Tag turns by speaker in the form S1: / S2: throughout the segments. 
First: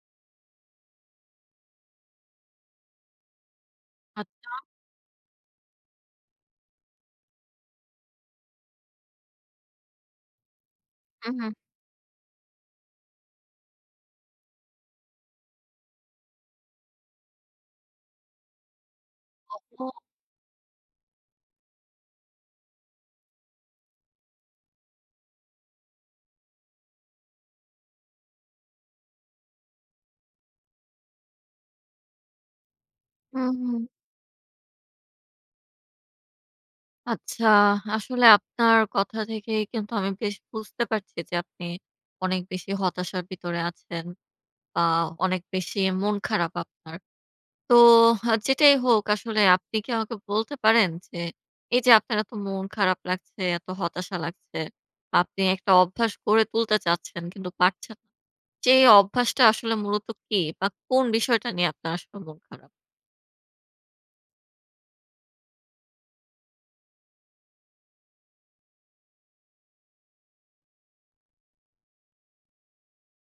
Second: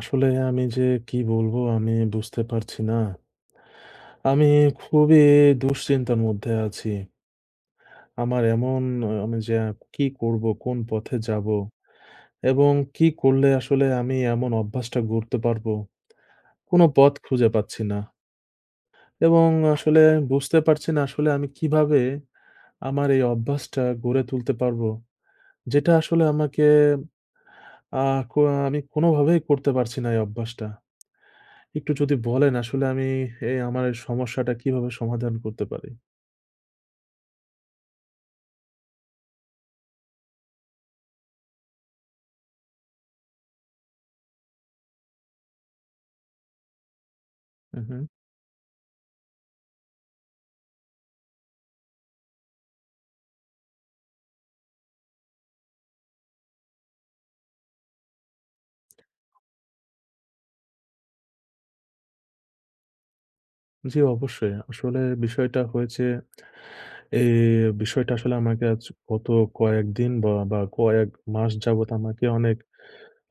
S1: আসলে আমি যে কী বলবো? আমি বুঝতে পারছি না। আমি
S2: আচ্ছা।
S1: খুবই দুশ্চিন্তার মধ্যে আছি। আমার এমন অ্যা আমি যে কী করব? কোন পথে
S2: হু,
S1: যাব?
S2: হু।
S1: এবং কী করলে আসলে আমি এমন অভ্যাসটা গড়তে পারবো? কোন পথ খুঁজে পাচ্ছি না। এবং
S2: ওহ হো!
S1: আসলে বুঝতে পারছি না আসলে আমি কীভাবে আমার এই অভ্যাসটা গড়ে তুলতে পারব? যেটা আসলে আমাকে আ কো মানে কোনো ভাবেই করতে পারছি না এই অভ্যাসটা। একটু যদি বলেন আসলে আমি
S2: হুম,
S1: এই
S2: হুম।
S1: আমার সমস্যাটা কীভাবে সমাধান করতে পারি?
S2: আচ্ছা আসলে আপনার কথা থেকে কিন্তু আমি বেশ বুঝতে পারছি যে আপনি অনেক বেশি হতাশার ভিতরে আছেন বা অনেক বেশি মন খারাপ আপনার। তো
S1: হু, হু।
S2: আ যেটাই হোক আসলে আপনি কী আমাকে বলতে পারেন? যে, এই যে আপনার এত মন খারাপ লাগছে, এত হতাশা লাগছে আপনি একটা অভ্যাস গড়ে তুলতে চাচ্ছেন কিন্তু পারছেন যেই অভ্যাসটা আসলে মূলত কী? বা কোন বিষয়টা নিয়ে আপনার আসলে মন খারাপ?
S1: জ্বি, অবশ্যই আসলে বিষয়টা হয়েছে। এই বিষয়টা আসলে আমাকে আজ গত কয়েকদিন বা আ কয়েক মাস যাবৎ আমাকে অনেক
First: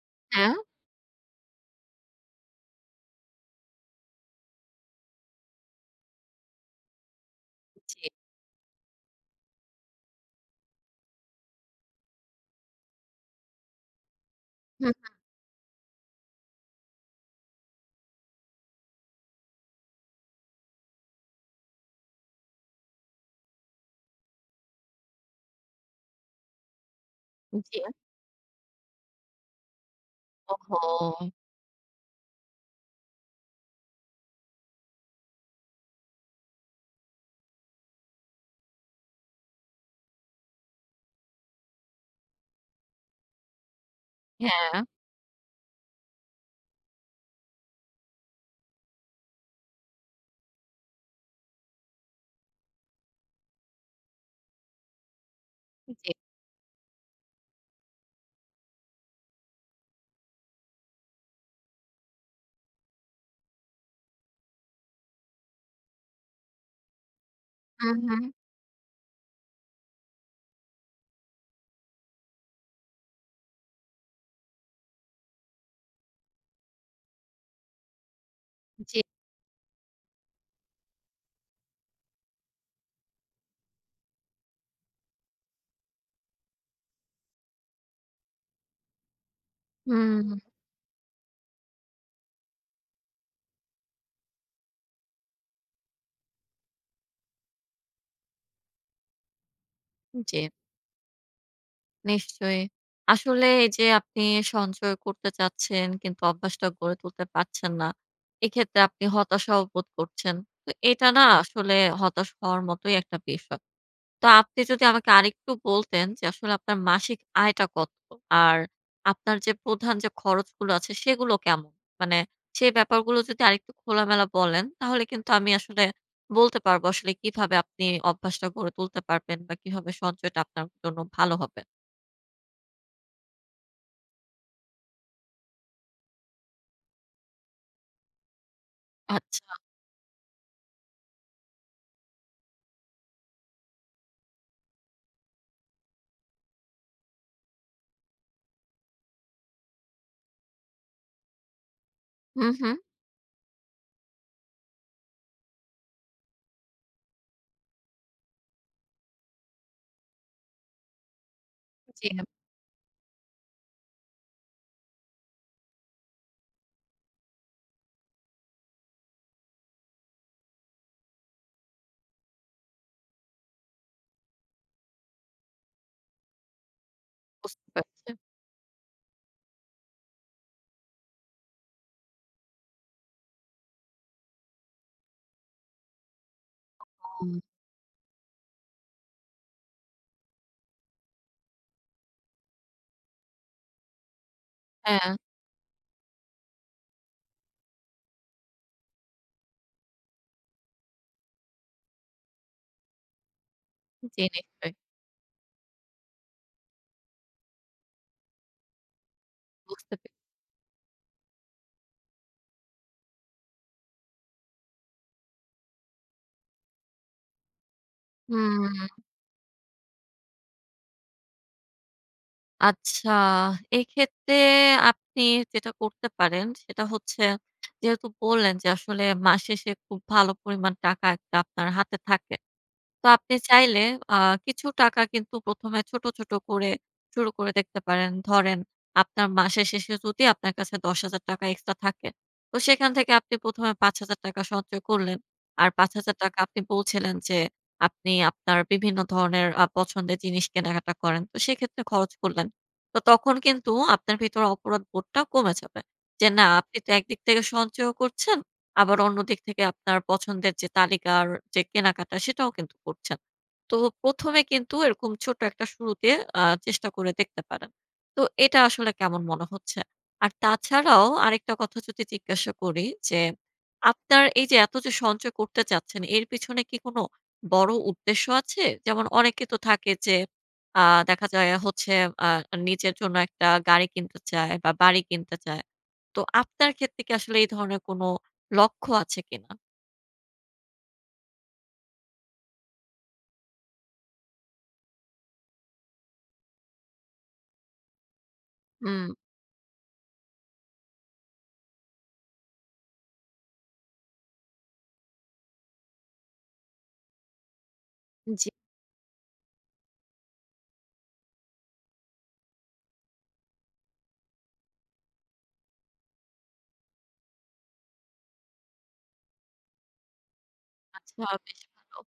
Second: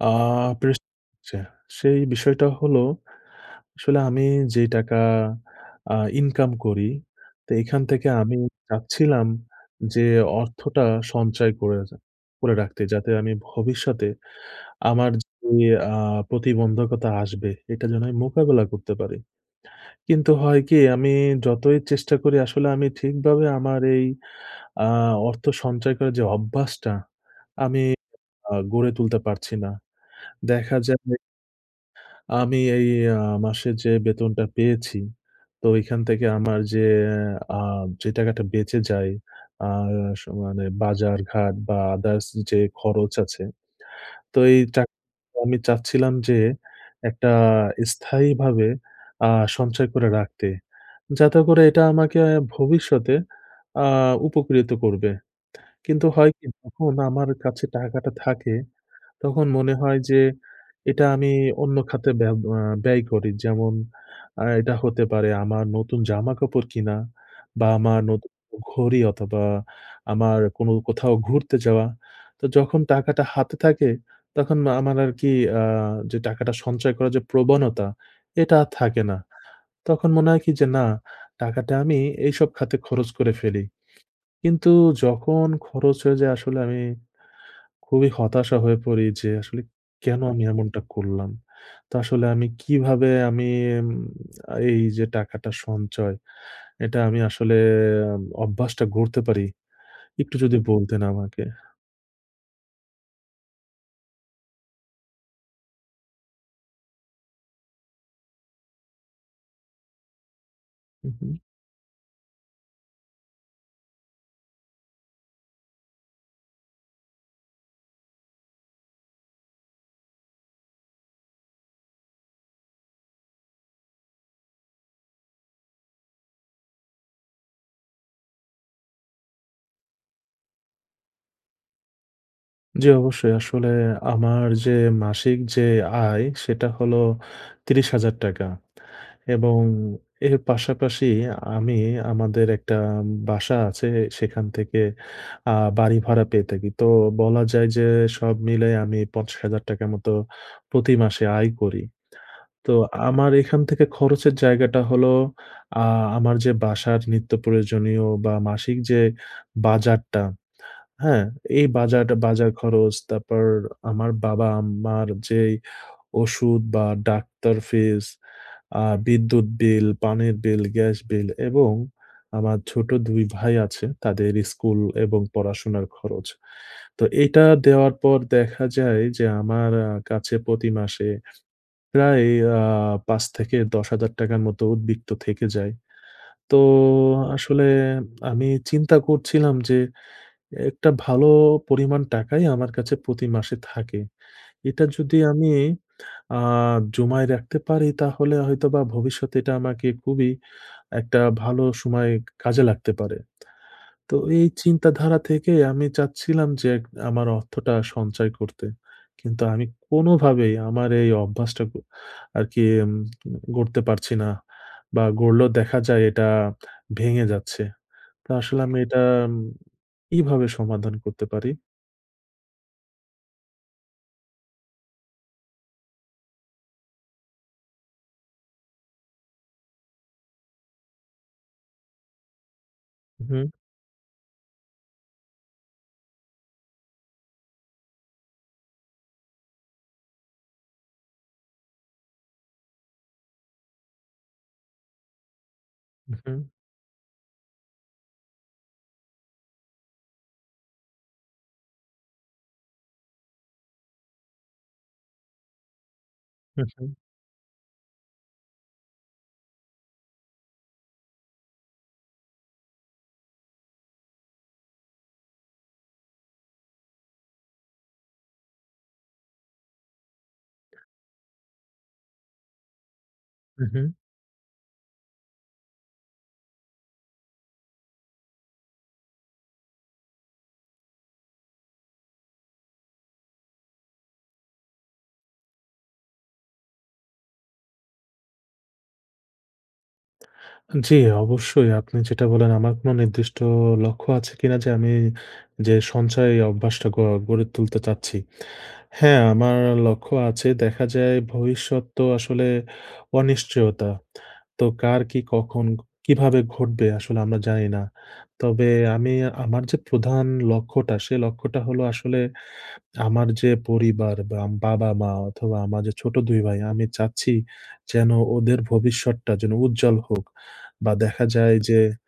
S1: আ
S2: হ্যাঁ।
S1: প্রেশ দিচ্ছে। সেই বিষয়টা হলো, আসলে আমি যে টাকা আ ইনকাম করি তে এখান
S2: জি।
S1: থেকে আমি চাচ্ছিলাম যে অর্থটা সঞ্চয় করে রা করে রাখতে। যাতে আমি ভবিষ্যতে
S2: হু,
S1: আমার
S2: হু।
S1: যে আ প্রতিবন্ধকতা আসবে এটা যেন আমি মোকাবেলা করতে পারি। কিন্তু হয় কি আমি যতই চেষ্টা করি আসলে আমি ঠিকভাবে আমার এই আ অর্থ সঞ্চয় করার যে অভ্যাসটা,
S2: জি।
S1: আমি আ গড়ে তুলতে পারছি না। দেখা যায়
S2: ওহো!
S1: আমি এই আ মাসে যে বেতনটা পেয়েছি তো এখান থেকে আমার যে আ যে টাকাটা বেঁচে যায় আর স মানে বাজারঘাট বা আদার্স যে খরচ আছে, তো এই
S2: হ্যাঁ।
S1: টাকা আমি চাচ্ছিলাম যে একটা স্থায়ীভাবে আ সঞ্চয় করে রাখতে। যাতে করে এটা আমাকে ভবিষ্যতে আ উপকৃত করবে। কিন্তু
S2: জি।
S1: হয় কি যখন আমার কাছে টাকাটা থাকে তখন মনে হয় যে এটা আমি অন্য খাতে ব্য আ ব্যয় করি। যেমন আ এটা হতে পারে আমার নতুন জামাকাপড় কিনা বা
S2: হুম,
S1: আমার
S2: হুম।
S1: নতুন ঘড়ি অথবা আমার কোন কোথাও ঘুরতে যাওয়া। তো যখন টাকাটা হাতে থাকে, তখন আমার আরকি আ যে টাকাটা সঞ্চয় করার যে প্রবণতা এটা আর
S2: জি।
S1: থাকে না। তখন মনে হয় কি যে না টাকাটা আমি এইসব খাতে খরচ করে ফেলি। কিন্তু যখন খরচ হয়ে যায় আসলে আমি খুবই হতাশা হয়ে পড়ি, যে আসলে কেন
S2: হুম।
S1: আমি এমনটা করলাম? তো আসলে আমি কিভাবে আমি উম আ এই যে টাকাটা সঞ্চয় এটা আমি আসলে অভ্যাসটা গড়তে পারি? একটু
S2: জি।
S1: যদি বলতেন আমাকে?
S2: নিশ্চয়ই। আসলে এইযে আপনি সঞ্চয় করতে চাচ্ছেন কিন্তু অভ্যাসটা গড়ে তুলতে পারছেন না। এক্ষেত্রে আপনি হতাশাও বোধ করছেন। তো এটা
S1: হুম,
S2: না
S1: হুম।
S2: আসলে হতাশ হওয়ার মতোই একটা বিষ তা আপনি যদি আমাকে আরেকটু বলতেন যে আসলে আপনার মাসিক আয়টা কত? আর আপনার যে প্রধান যে খরচগুলো আছে সেগুলো কেম মানে সে ব্যাপারগুলো যদি আরেকটু খোলামেলা বলেন তাহলে কিন্তু আমি আসলে বলতে পারবো আসলে কিভাবে আপনি অভ্যাসটা গড়ে তুলতে পারবেন বা কিভাবে সঞ্চয়টা আপনার জন্য ভালো হবে।
S1: জি অবশ্যই। আসলে আমার যে মাসিক যে আয় সেটা হলো ৳৩০,০০০
S2: আচ্ছা।
S1: এবং এর পাশাপাশি আমি আমাদের একটা ম বাসা আছে সেখান থেকে আ বাড়ি ভাড়া পেয়ে থাকি। তো বলা যায় যে সব মিলায় আমি ৳৫০,০০০ র মতো প্রতি মাসে আয় করি।
S2: হুম,
S1: তো
S2: হুম।
S1: আমার এখান থেকে খরচের জায়গাটা হলো আ আমার যে বাসার নিত্য প্রয়োজনীয় বা মাসিক যে বাজারটা, হ্যাঁ? এই
S2: জি।
S1: বাজাটা বাজার খরচ, তারপর আমার বাবা-মার যে ওষুধ বা ডাক্তার ফিস, আ বিদ্যুৎ বিল, পানির বিল, গ্যাস বিল এবং আমার ছোট ২ ভাই আছে। তাদের স্কুল এবং পড়াশোনার খরচ। তো এটা
S2: বুঝতে
S1: দেওয়ার
S2: পারছে।
S1: পর দেখা যায় যে আমার আ কাছে প্রতি মাসে প্রায় আ ৳৫-১০,০০০ র মতো উদ্বিক্ত থেকে যায়। তো
S2: ওহ! উম
S1: আসলে উম আমি চিন্তা করছিলাম যে একটা ভালো পরিমাণ টাকাই আমার কাছে প্রতি মাসে থাকে। এটা
S2: হ্যাঁ।
S1: যদি আমি আ জমায় রাখতে পারি তাহলে হয়তোবা ভবিষ্যতে এটা আমাকে খুবই একটা ভালো সময় কাজে লাগতে পারে। তো
S2: জি
S1: এই
S2: নিশ্চয়।
S1: চিন্তাধারা থেকে আমি চাচ্ছিলাম যে এক আমার অর্থটা সঞ্চয় করতে। কিন্তু আমি
S2: বুঝতেপে
S1: কোনোভাবেই আমার এই অভ্যাসটাক আরকি উম গড়তে পারছি না বা গড়লেও দেখা যায় এটা ভেঙে যাচ্ছে। তা আসলে আমি এটা
S2: হুম।
S1: উম কিভাবে সমাধান করতে পারি?
S2: আচ্ছা, এক্ষেত্রে আপনি যেটা করতে পারেন। সেটা হচ্ছে যেহেতু বললেন যে, আসলে মাস শেষে খুব ভালো পরিমাণ টাকা একটা আপনার হাতে থাকে। তো
S1: হু,
S2: আপনি
S1: হুম।
S2: চাইলে আ কিছু টাকা কিন্তু ১ম এ ছোট, ছোট করে শুরু করে দেখতে পারেন। ধরেন আপনার মাসের শেষে যদি আপনার কাছে ৳১০,০০০ এক্সট্রা থাকে, তো সেখান থেকে আপনি ১ম এ ৳৫,০০০ সঞ্চয় করলেন। আর পাঁচ
S1: হু,
S2: হাজার টাকা
S1: হুম।
S2: আপনি বলছিলেন যে আপনি আপনার বিভিন্ন ধরনের আ পছন্দের জিনিস কেনাকাটা করেন। তো সেক্ষেত্রে খরচ করলেন। তো তখন কিন্তু আপনার ভেতরে অপরাধবোধটা কমে যাবে। যে, না,
S1: হু,
S2: আপনি তো
S1: হু।
S2: একদিক থেকে সঞ্চয়ও করছেন, আবার অন্য দিক থেকে আপনার পছন্দের যে তালিকার যে কেনাকাটা, সেটাও কিন্তু করছেন। তো ১ম এ কিন্তু এরকম ছোট্ট একটা শুরুতে আ চেষ্টা করে দেখতে পারেন। তো এটা আসলে কেমন মনে হচ্ছে? আর তাছাড়াও আরেকটা কথা যদি জিজ্ঞাসা করি যে,
S1: হু, হু।
S2: আপনার এইযে এত যে সঞ্চয় করতে চাচ্ছেন, এর পিছনে কি কোন বড় উদ্দেশ্য আছে? যেমন অনেকে তো থাকে যে আ দেখা যায় হচ্ছে আ নিজের জন্য একটা গাড়ি কিনতে চায় বা, বাড়ি কিনতে চায়। তো আপনার ক্ষেত্রে কি আসলে এই ধরনের কোন লক্ষ্য আছে কিনা?
S1: জি, অবশ্যই। আপনি যেটা বললেন আমার কোন নির্দিষ্ট অ লক্ষ্য আছে কিনা যে, আমি যে সঞ্চয় অভ্যাসটা গড় গড়ে তুলতে চাচ্ছি?
S2: হুম।
S1: হ্যাঁ, আমার লক্ষ্য আছে। দেখা যায় ভবিষ্যৎ তো আসলে অনিশ্চয়তা। তো কার কি কখন ক কীভাবে ঘটবে? আসলে আমরা জানি না।
S2: জি।
S1: তবে আমি আমার যে প্রধান লক্ষ্যটা, সে লক্ষ্যটা হলো আসলে আমার যে পরিবার বা বাবা-মা অথবা, আমার যে ছোট ২ ভাই, আমি চাচ্ছি যেন ওদের ভবিষ্যতটা যেন উজ্জ্বল হোক। বা দেখা
S2: আচ্ছা।
S1: যায়
S2: বেশ
S1: যে,
S2: ভালো।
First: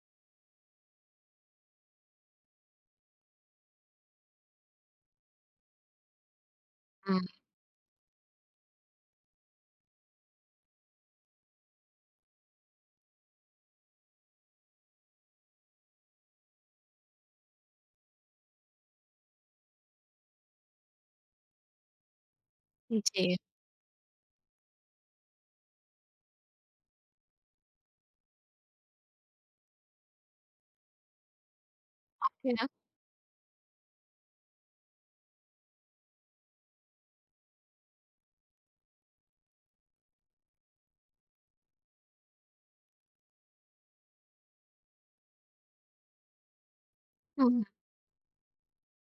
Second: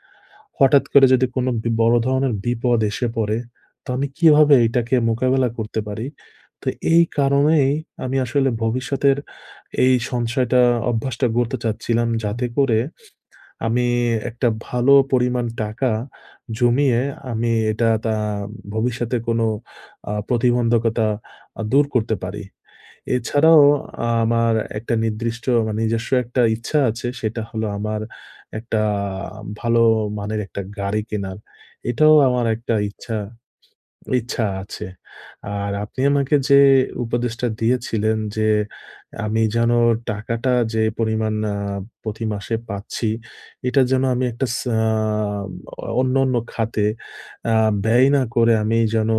S1: হঠাৎ করে যদি কোন বি বড় ধরনের বিপদ এসে পড়ে, তো আমি কিভাবে এইটাকে মোকাবেলা করতে পারি? তো এই
S2: হুম।
S1: কারণেই আমি আসলে ভবিষ্যতের এই সঞ্চয়টা অভ্যাসটা গড়তে চাচ্ছিলাম। যাতে করে আমি একটা ভালো পরিমাণ টাকা জমিয়ে আমি এ টা তা ভবিষ্যতে কোন আ প্রতিবন্ধকতা আ দূর করতে পারি।
S2: জি।
S1: এছাড়াও আ আমার একটা নির্দিষ্ট আমার নিজস্ব একটা ইচ্ছা আছে। সেটা হলো আমার একটা আ ভালো মানের একটা গাড়ি কেনার। এটাও আমার ১
S2: পাচ্ছিনা।
S1: টা ইচ্ছা ইচ্ছা আছে। আর আপনি আমাকে যে উপদেশটা দিয়েছিলেন যে, আ আমি যেন টাকাটা যে পরিমাণ আ প্রতিমাসে পাচ্ছি, এটা যেন আমি একটা স আ আব অ অন্যান্য খাতে
S2: হু,
S1: আ
S2: হুম।
S1: ব্যয় না করে, আমি যেন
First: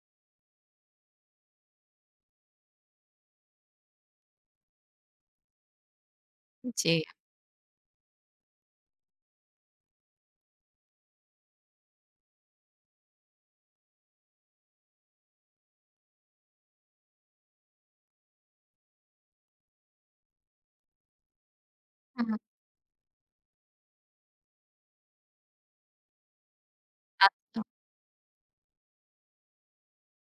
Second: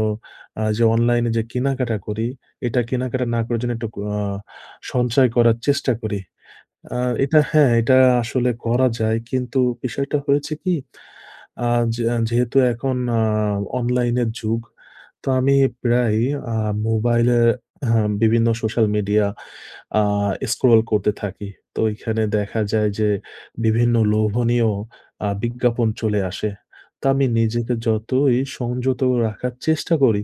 S1: আ যে অনলাইনে যে কেনাকাটা করি, এটা কেনাকাটা না করে যেন একটা অ আ সঞ্চয় করার চেষ্টা করি। আ
S2: জি।
S1: এটা হ্যাঁ, এটা আসলে করা যায়। কিন্তু বিষয়টা হয়েছে কি আ যে যেহেতু এখন আ অনলাইনের যুগ। তো আমি প্রায়ই আ মোবাইলে হা বিভিন্ন সোশ্যাল মিডিয়া আ স্ক্রল করতে থাকি। তো এইখানে
S2: হু, হু।
S1: দেখা যায় যে বিভিন্ন লোভনীয় আ বিজ্ঞাপন চলে আসে। তো আমি
S2: আচ্ছা।
S1: নিজেকে যতই সংযত রাখার চেষ্টা করি,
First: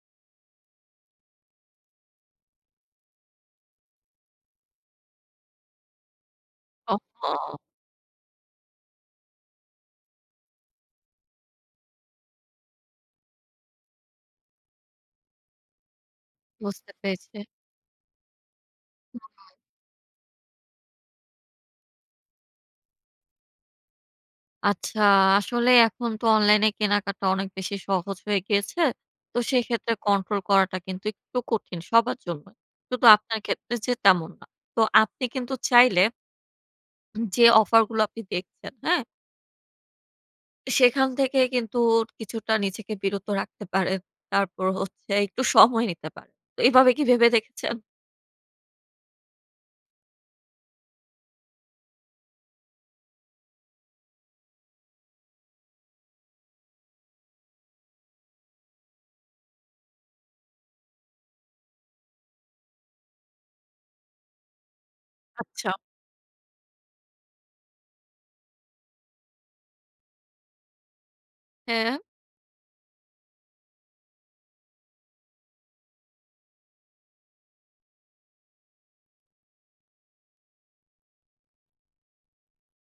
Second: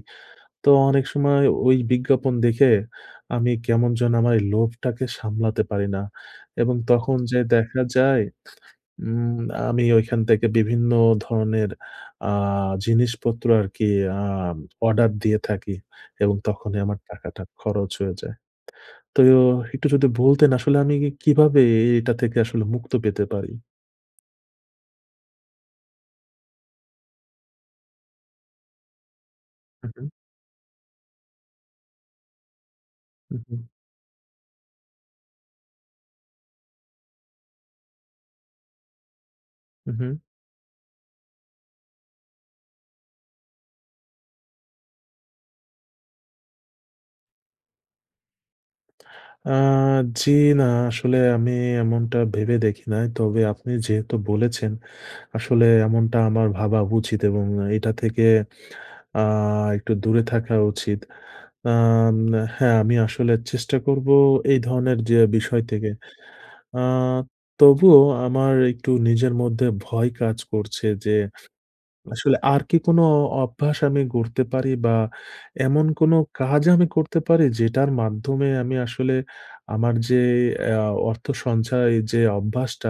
S1: তো অনেক সময় ওই বিজ্ঞাপন দেখে, আমি কেমন যেন আমার এই লোভটাকে সামলাতে পারি না। এবং তখন যেয়ে
S2: ওহহো!
S1: দেখা যায়, উম আমি ঐখান থেকে বিভিন্ন ধরনের আ জিনিসপত্র আরকি আম অর্ডার দিয়ে থাকি। এবং তখনই
S2: বুঝতে
S1: আমার
S2: পেরেছি।
S1: টাকাটা খরচ হয়ে যায়।
S2: হু,
S1: তোহ
S2: হু।
S1: একটু যদি বলতেন আসলে আমি ই এ কিভাবে এইটা থেকে আসলে মুক্ত পেতে পারি?
S2: আচ্ছা, আসলে এখন তো অনলাইনে কেনাকাটা অনেক বেশি সহজ হয়ে গিয়েছে। তো
S1: হু,
S2: সেক্ষেত্রে
S1: হু।
S2: কন্ট্রোল করাটা কিন্তু একটু কঠিন, সবার জন্যই। শুধু
S1: হু,
S2: আপনার
S1: হু।
S2: ক্ষেত্রে যে তেমন না। তো আপনি কিন্তু চাইলে উম যে অফার গুলো আপনি দেখছেন, হ্যাঁ?
S1: উ-হুম।
S2: সেখান থেকে কিন্তু কিছুটা নিজেকে বিরত রাখতে পারেন। তারপর হচ্ছে একটু সময় নিতে পারেন। তো এভাবে কি ভেবে দেখেছেন?
S1: আ জি না আসলে আমি এমনটা ভেবে দেখি নাই। তবে আপনি যেহেতু বলেছেন, আসলে এমনটা আমার ভাবা উচিত এবং এটা থেকে আ একটু দূরে থাকা উচিত। আম হ্যাঁ আমি আসলে চেষ্টা করবো এই ধরনের যে বিষয়
S2: আচ্ছা।
S1: থেকে। আ তবুও আমার একটু নিজের মধ্যে ভয় কাজ করছে যে,
S2: হ্যাঁ।
S1: আসলে আর কি কোনো অ অভ্যাস আমি গড়তে পারি? বা এমন কোন কাজ আমি করতে পারি? যেটার মাধ্যমে আমি আসলে আমার যে এ আ অর্থ সঞ্চয় যে অভ্যাসটা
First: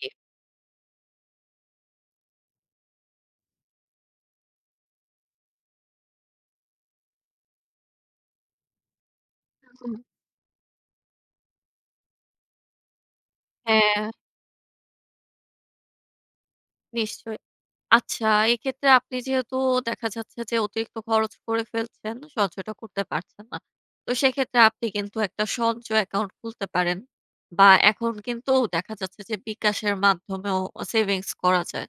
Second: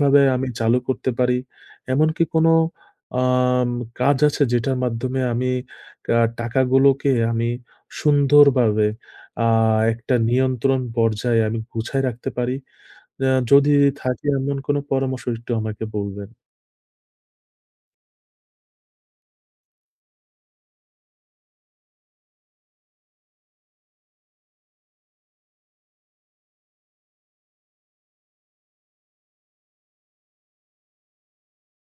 S2: কি।
S1: আমি চালু করতে পারি। এমনকি কোনো আম কাজ আছে যেটার মাধ্যমে আমি কা টাকাগুলোকে আমি সুন্দরভাবে আ
S2: হুম, হুম।
S1: একটা নিয়ন্ত্রণ পর্যায়ে আমি গুছায় রাখতে পারি? অ্যা যদি
S2: হ্যাঁ।
S1: থাকি এমন কোন পরামর্শ একটু আমাকে বলবেন।
S2: নিশ্চয়। আচ্ছা, এক্ষেত্রে আপনি যেহেতু দেখা যাচ্ছে, যে অতিরিক্ত খরচ করে ফেলছেন। সঞ্চয়টা করতে পারছেন না। তো সেক্ষেত্রে আপনি কিন্তু একটা সঞ্চয় অ্যাকাউন্ট খুলতে পারেন বা এখন কিন্তু দেখা যাচ্ছে, যে বিকাশের মাধ্যমেও অ সেভিংস করা যায়।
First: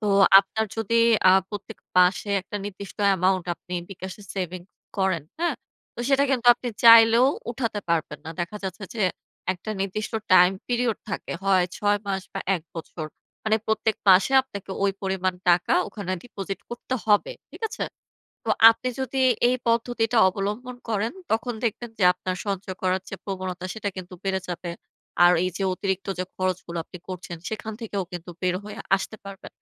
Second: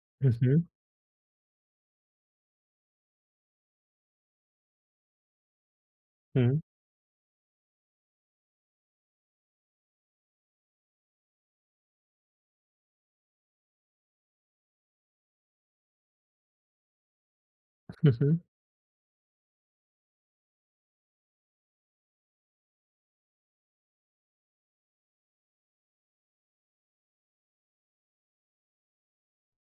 S2: তো
S1: হুম, হুম।
S2: আপনার যদি আ প্রত্যেক মাসে একটা নির্দিষ্ট অ্যামাউন্ট আপনি বিকাশে সেভিং করেন। হ্যাঁ? তো সেটা কিন্তু
S1: হুম।
S2: আপনি চাইলেও উঠাতে পারবেন না। দেখা যাচ্ছে যে, একটা নির্দিষ্ট টাইম পিরিয়ড থাকে, হয় ৬ মাস বা ১ বছর। মানে প্রত্যেক মাসে আপনাকে ওই পরিমাণ টাকা ওখানে deposit করতে হবে। ঠিক আছে?
S1: হুম, হুম।
S2: তো আপনি যদি এই পদ্ধতিটা অবলম্বন করেন। তখন দেখবেন, যে আপনার সঞ্চয় করার যে প্রবণতা, সেটা কিন্তু বেড়ে যাবে। আর এই যে অতিরিক্ত যে খরচগুলো, আপনি করছেন। সেখান থেকেও কিন্তু বের হয়ে আসতে পারবেন।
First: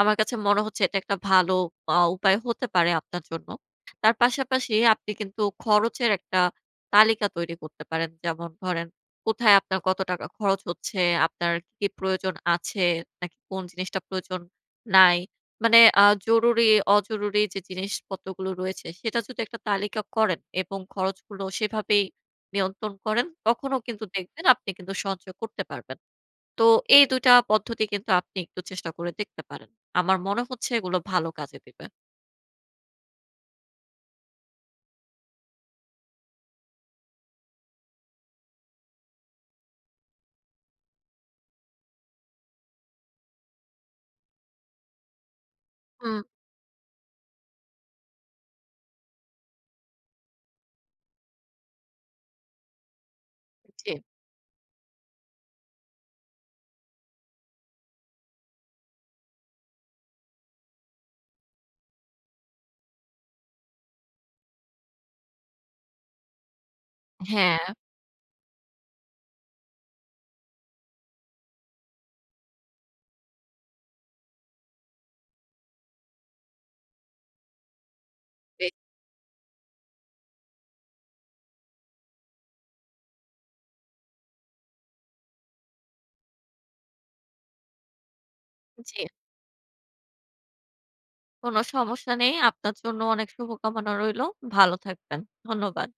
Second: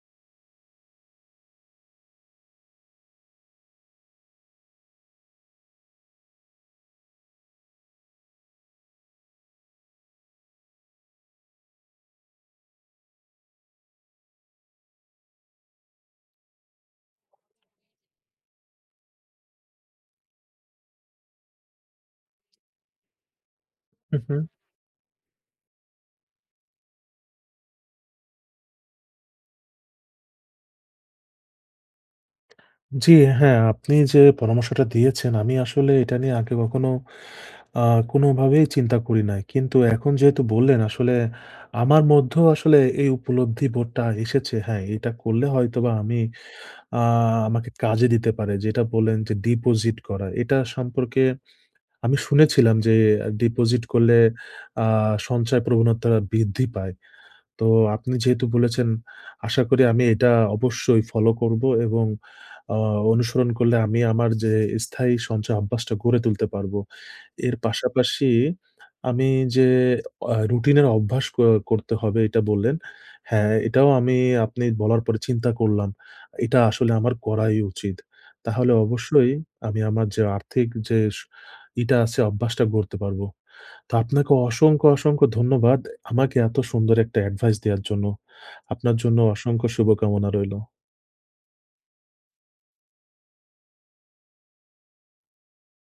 S2: আমার কাছে মনে হচ্ছে, এটা একটা ভালো পা উপায় হতে পারে আপনার জন্য। তার পাশাপাশি আপনি কিন্তু খরচের একটা তালিকা তৈরি করতে পারেন। যেমন ধরেন কোথায় আপনার কত টাকা খরচ হচ্ছে, আপনার কি প্রয়োজন আছে, নাকি কোন জিনিসটা প্রয়োজন নাই, মানে আ জরুরি-অজরুরি যে জিনিসপত্রগুলো রয়েছে। সেটা যদি একটা তালিকা করেন এবং খরচগুলো সেভাবেই নিয়ন্ত্রণ করেন। তখনও কিন্তু
S1: হুম,
S2: দেখবেন
S1: হুম।
S2: আপনি কিন্তু সঞ্চয় করতে পারবেন। তো এই ২ টা পদ্ধতি কিন্তু আপনি একটু চেষ্টা করে দেখতে পারেন। আমার মনে হচ্ছে এগুলো ভালো কাজে দিবে।
S1: জি, হ্যাঁ, আপনি যে পরামর্শটা দিয়েছেন, আমি আসলে এটা নিয়ে আগে কখনো আ কোনভাবেই চিন্তা করি নাই। কিন্তু এখন যেহেতু বললেন, আসলে আমার মধ্যেও আসলে এই উপলব্ধি বোধটা এসেছে। হ্যাঁ, এটা করলে হয়তোবা আমি
S2: হুম।
S1: আ আমাকে কাজে দিতে পারে। যেটা বললেন, যে deposit করার, এটা সম্পর্কে আমি শুনেছিলাম যে, deposit
S2: জি।
S1: করলে আ সঞ্চয় প্রবণতা বৃদ্ধি পায়। তো আপনি যেহেতু বলেছেন, আশা করি আমি এটা অবশ্যই ফলো করব এবং আ অনুসরণ করলে আমি আমার যে, স্থায়ী সঞ্চয় অভ্যাসটা গড়ে তুলতে পারব। এর
S2: হ্যাঁ।
S1: পাশাপাশি আমি যে, এহ রুটিনের অভ্যাস ক করতে হবে, এটা বললেন। হ্যাঁ, এটাও আমি আপনি বলার পরে চিন্তা করলাম, এটা আসলে আমার করাই উচিত।
S2: জি।
S1: তাহলে অবশ্যই আমি আমার যে আর্থিক যে স ইটা আছে, অভ্যাসটা গড়তে পারবো। তো আপনাকে অসংখ্য, অসংখ্য ধন্যবাদ। আমাকে এত সুন্দর একটা এডভাইস দেয়ার জন্য। আপনার
S2: জি।
S1: জন্য অসংখ্য শুভকামনা রইলো।
S2: কোন সমস্যা নেই। আপনার জন্য অনেক শুভকামনা রইলো। ভালো থাকবেন। ধন্যবাদ।